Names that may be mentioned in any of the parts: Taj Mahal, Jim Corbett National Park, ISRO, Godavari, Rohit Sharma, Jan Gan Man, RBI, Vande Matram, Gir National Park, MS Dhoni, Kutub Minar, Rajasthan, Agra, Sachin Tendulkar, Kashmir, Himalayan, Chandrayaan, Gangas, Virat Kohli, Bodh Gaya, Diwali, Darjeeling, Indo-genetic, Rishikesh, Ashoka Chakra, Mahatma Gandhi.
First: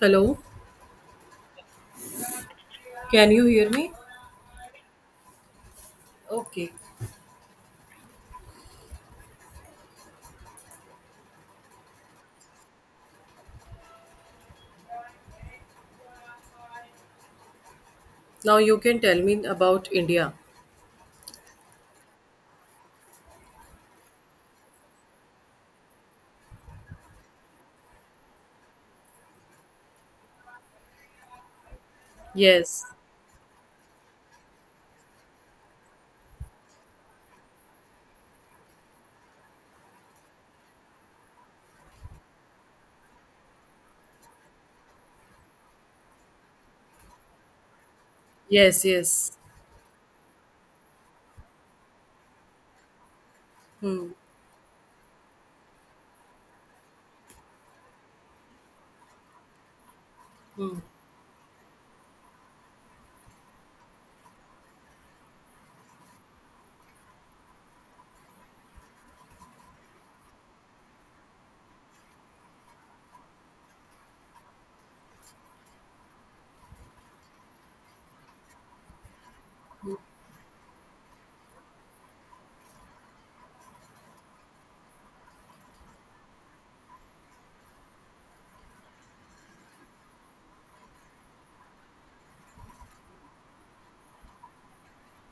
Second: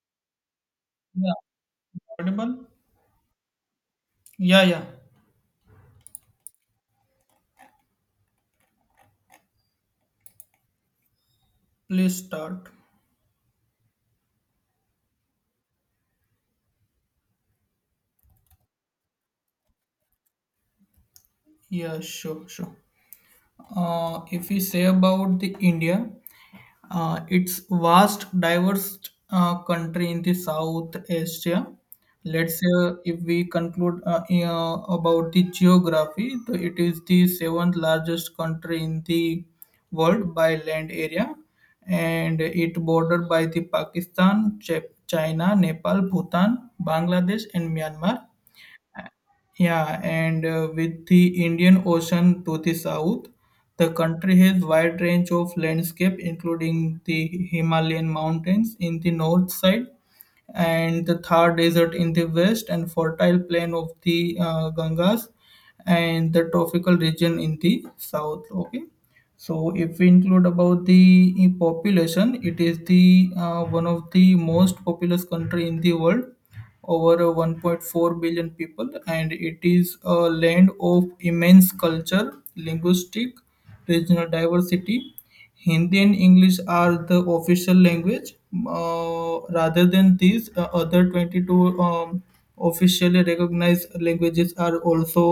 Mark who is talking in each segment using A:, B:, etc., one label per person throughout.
A: Hello,
B: Yeah. Audible?
A: can you hear me?
B: Yeah, yeah.
A: Okay,
B: Please start.
A: now you can tell me about India.
B: Yeah, sure, sure. If we say about the India, it's vast, diverse country in the South Asia. Let's say
A: Yes,
B: if we conclude about the geography, so it is the seventh largest country in the world by land area, and it bordered by the Pakistan, China, Nepal, Bhutan, Bangladesh, and Myanmar.
A: yes, yes.
B: Yeah, and with the Indian Ocean to the south, the
A: Hmm.
B: country has wide range of landscape, including the Himalayan mountains in the north side,
A: Hmm.
B: and the Thar Desert in the west, and fertile plain of the Gangas, and the tropical region in the south. Okay, so if we include about the population, it is the one of the most populous country in the world over 1.4 billion people, and it is a land of immense culture, linguistic, regional diversity. Hindi and English are the official language. Rather than these other 22 um, officially recognized languages are also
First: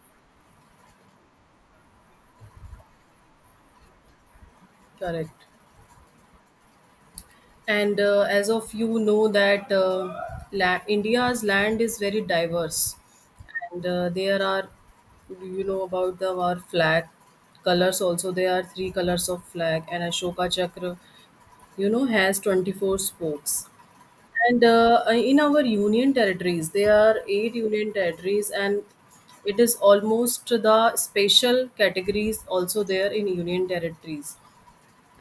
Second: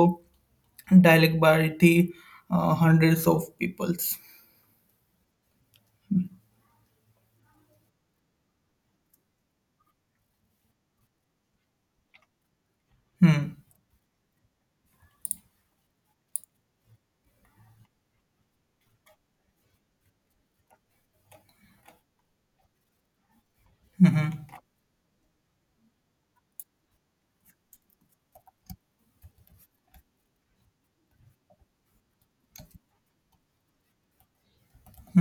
B: dialect by the hundreds of peoples.
A: Correct. And as of you know that India's land is very diverse,
B: Hmm.
A: and you know about the our flag colors also. There are three colors of flag, and Ashoka Chakra has 24 spokes. And in our union territories, there are eight union territories, and it is almost the special categories also there in union territories.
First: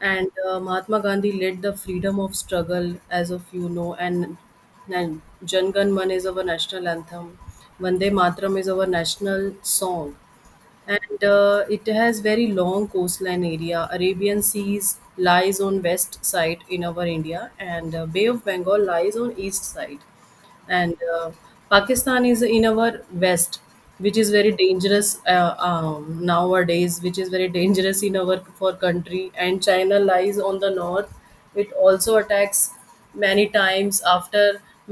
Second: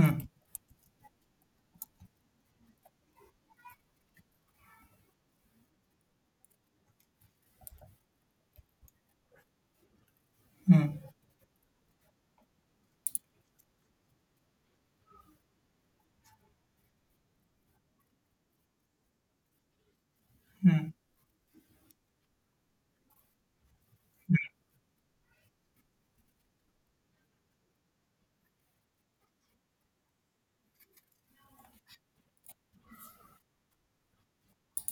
A: And Mahatma Gandhi led the freedom of struggle, as of you know, and Jan Gan Man is our national anthem. Vande Matram is our national song,
B: Hmm. Hmm.
A: and it has very long coastline area. Arabian seas lies on west side in our India, and bay of Bengal lies on east side,
B: Hmm.
A: and Pakistan is in our west, which is very dangerous nowadays, which is very dangerous in our for country. And China lies on the north. It also attacks many times after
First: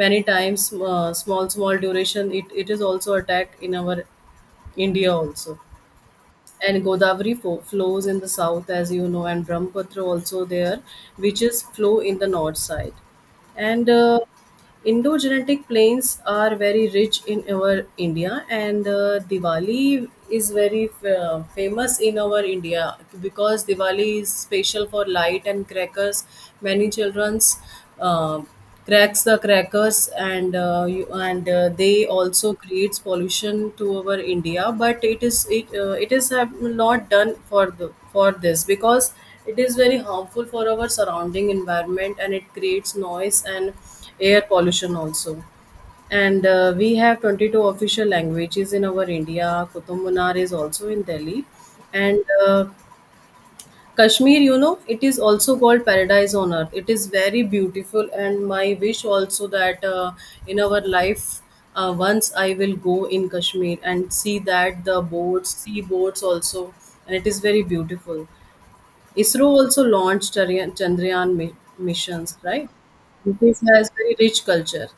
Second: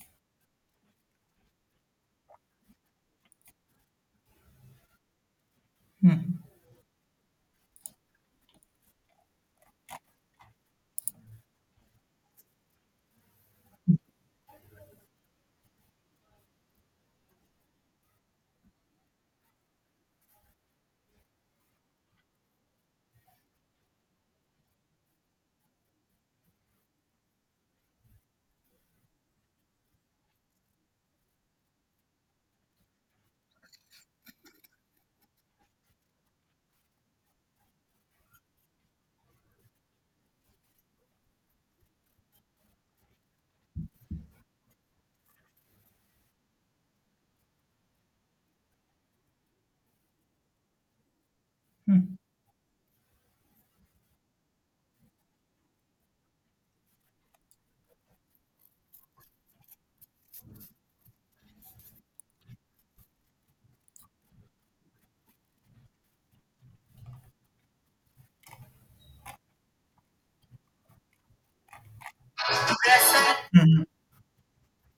A: many times small small duration. It is also attacked in our India also. And Godavari flows in the south, as you know, and Brahmaputra also there, which is flow in the north side. And Indo-genetic plains are very rich in our India, and Diwali is very famous in our India because Diwali is special for light and crackers. Many childrens. Uh, Cracks the crackers and they also creates pollution to our India, but it is have not done for this because it is very harmful for our surrounding environment and it creates noise and air pollution also. And we have 22 official languages in our India. Kutub Minar is also in Delhi.
B: Hmm.
A: And Kashmir it is also called paradise on earth. It is very beautiful, and my wish also that in our life, once I will go in Kashmir and see that the boats, sea boats also, and it is very beautiful. ISRO also launched Chandrayaan missions, right? This
B: Hmm.
A: has very rich culture,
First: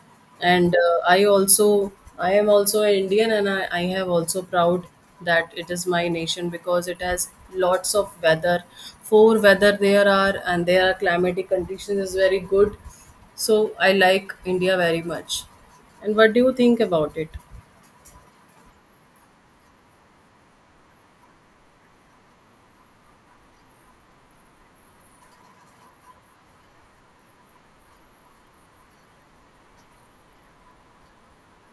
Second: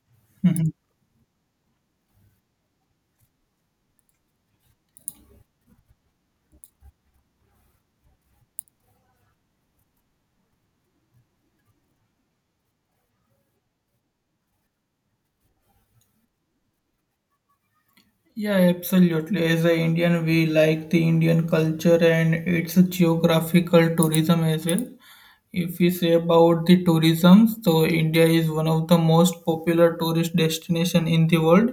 B: Hmm.
A: and I am also an Indian, and I have also proud that it is my nation because it has lots of weather. Four weather there are, and their climatic conditions is very good. So I like India very much. And what do you think about it?
B: Yeah, absolutely. As an Indian, we like the Indian culture and its geographical tourism as well. If we say about the tourism, so India is one of the most popular tourist destination in the world,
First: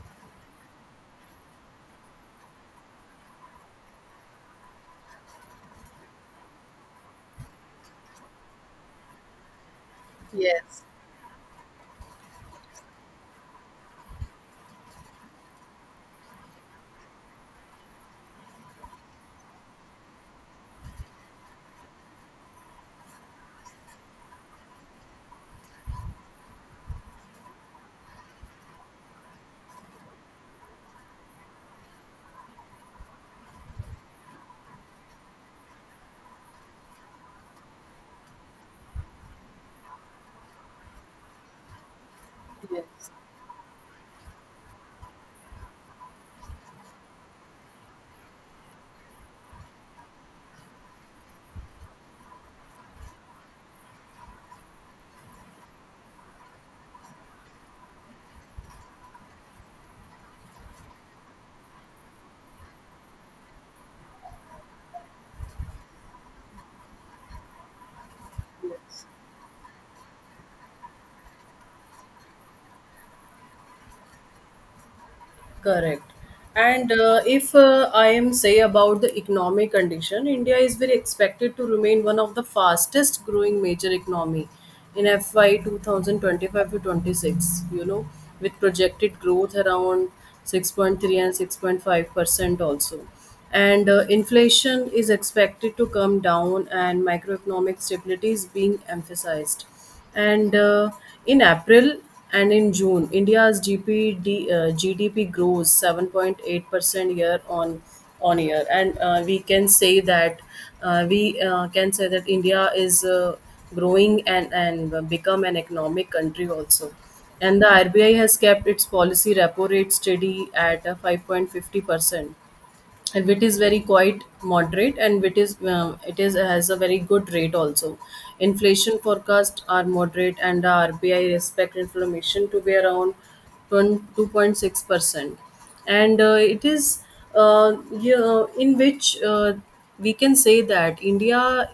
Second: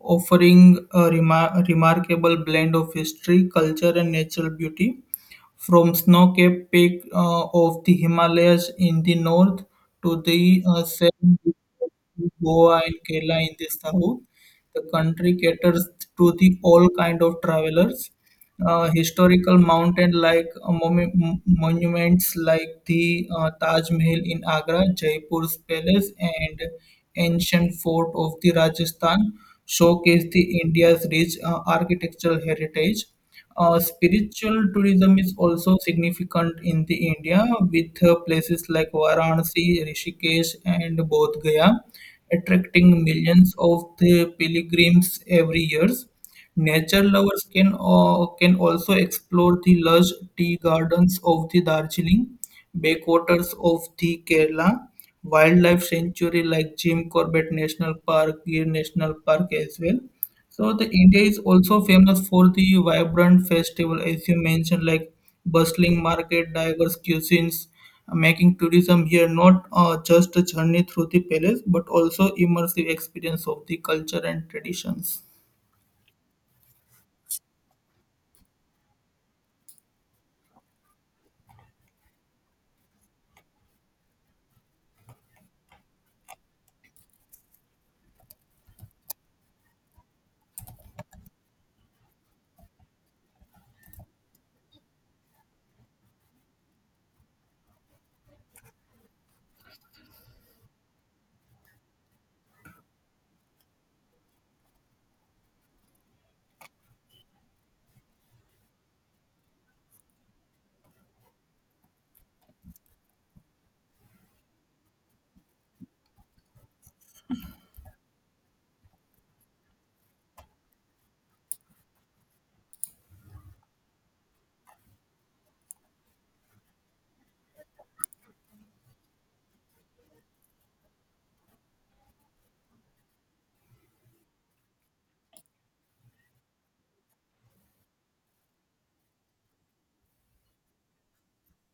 B: offering a remarkable blend of history, culture, and natural beauty from snow-capped peak of the Himalayas in the north to the
A: Yes,
B: southern peak of Goa and Kerala in the south. The country caters to the all kind of travelers, historical mountain like monuments like the Taj Mahal in Agra, Jaipur's palace, and ancient fort of the Rajasthan showcase the India's rich architectural heritage. Spiritual tourism is also significant in the India, with places like Varanasi, Rishikesh, and Bodh Gaya attracting
A: yes,
B: millions of the pilgrims every year. Nature lovers can also explore the lush tea gardens of the Darjeeling, backwaters of the Kerala, wildlife sanctuary like Jim Corbett National Park, Gir National Park as well. So the India is also famous for the vibrant festival, as you mentioned, like bustling market, diverse cuisines, making tourism
A: yes.
B: here not just a journey through the palace, but also immersive experience of the culture and traditions.
A: Correct. And if I am say about the economic condition, India is very expected to remain one of the fastest growing major economy in FY 2025 to 26 with projected growth around 6.3 and 6.5% also. And inflation is expected to come down and macroeconomic stability is being emphasized. And in April and in June, India's GDP grows 7.8% year on year. And we can say that India is growing, and become an economic country also. And the RBI has kept its policy repo rate steady at 5.50%, and wit is very quite moderate, and wit is it is has a very good rate also. Inflation forecast are moderate, and the RBI expect inflation to be around 2.6%. And it is yeah, in which we can say that India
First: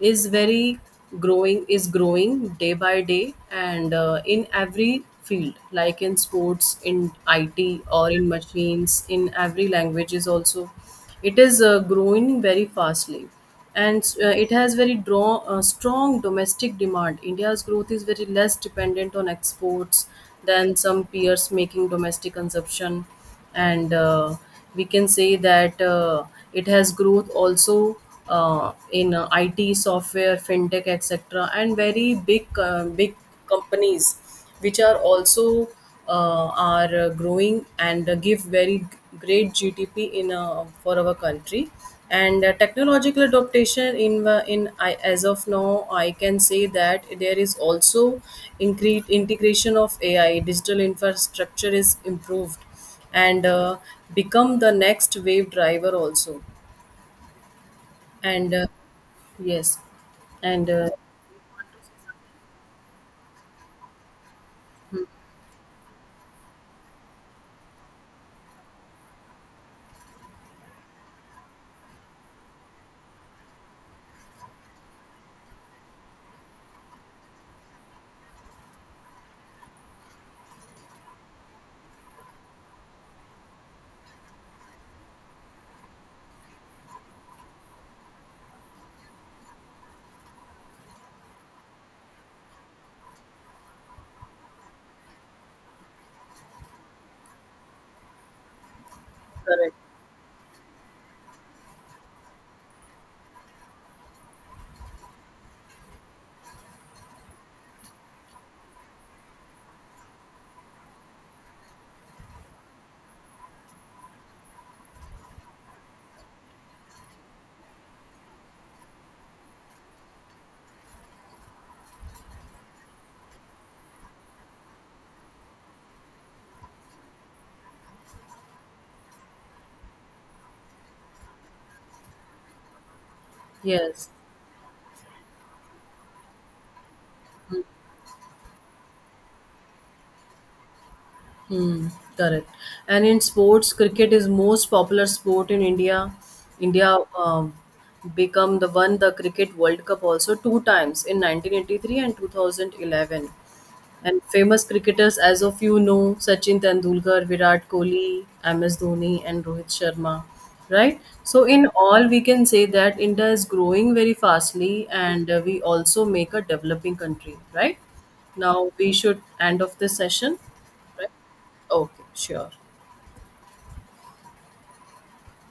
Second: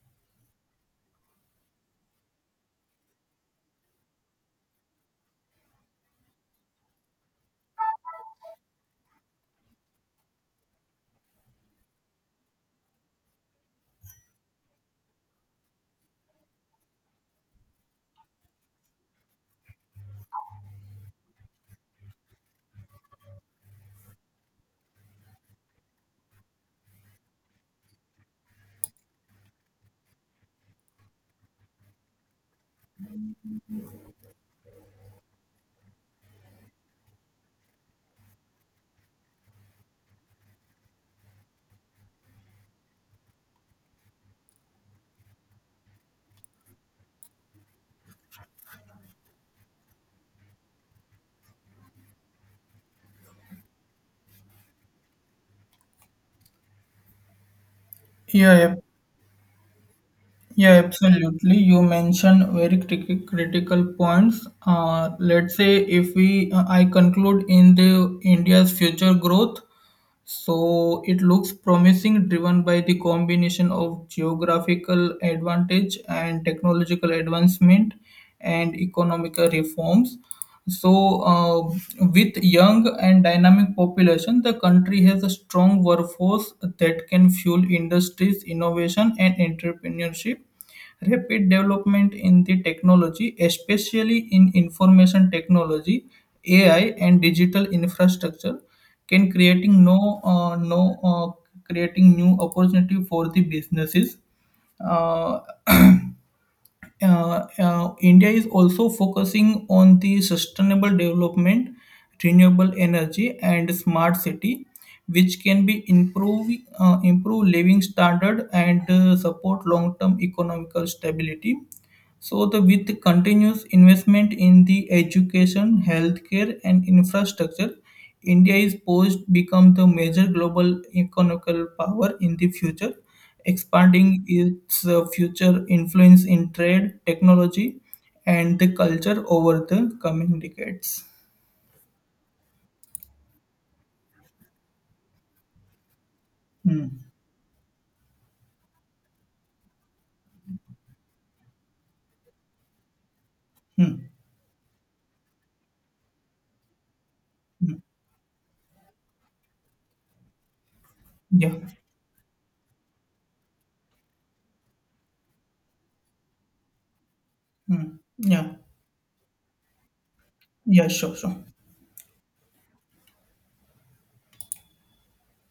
A: is very is growing day by day. And in every field like in sports, in IT, or in machines, in every language is also, it is growing very fastly. And it has very strong domestic demand. India's growth is very less dependent on exports than some peers making domestic consumption. And we can say that it has growth also in IT software, fintech, etc., and very big companies which are growing and give very great GDP in for our country. And technological adaptation in the- in I, as of now, I can say that there is also increased integration of AI. Digital infrastructure is improved, and become the next wave driver also. and
B: Yeah,
A: uh,
B: yeah,
A: yes. and
B: Yeah,
A: uh,
B: absolutely. You mentioned very critical points. Let's say if we, I conclude in the India's future growth. So it looks promising, driven by the combination of geographical advantage and technological advancement and economical reforms. So, uh, with young and dynamic population, the country has a strong workforce that can fuel industries, innovation, and entrepreneurship. Rapid development in the technology, especially in information technology, AI, and digital infrastructure, can
A: correct.
B: creating no no creating new opportunity for the businesses. Uh, India is also focusing on the sustainable development, renewable energy, and smart city, which can be improve improve living standard and support long term economical stability. So, the with continuous investment in the education, healthcare, and infrastructure, India is poised to become the major global economical power in the future,
A: Yes.
B: expanding its future influence in trade, technology, and the culture over the coming decades.
A: Hmm. Correct. And in sports cricket is most popular sport in India. India
B: Hmm.
A: um, become the cricket world cup also two times in 1983 and 2011.
B: Hmm.
A: And famous cricketers, as of you know, Sachin Tendulkar, Virat
B: Hmm.
A: Kohli, MS Dhoni, and Rohit Sharma, right? So,
B: Yeah.
A: in all, we can say that India is growing very fastly, and we also make a developing country, right?
B: Hmm. Yeah.
A: Now, we should end of this session,
B: Yeah.
A: right?
B: Sure. Sure.
A: Okay, sure.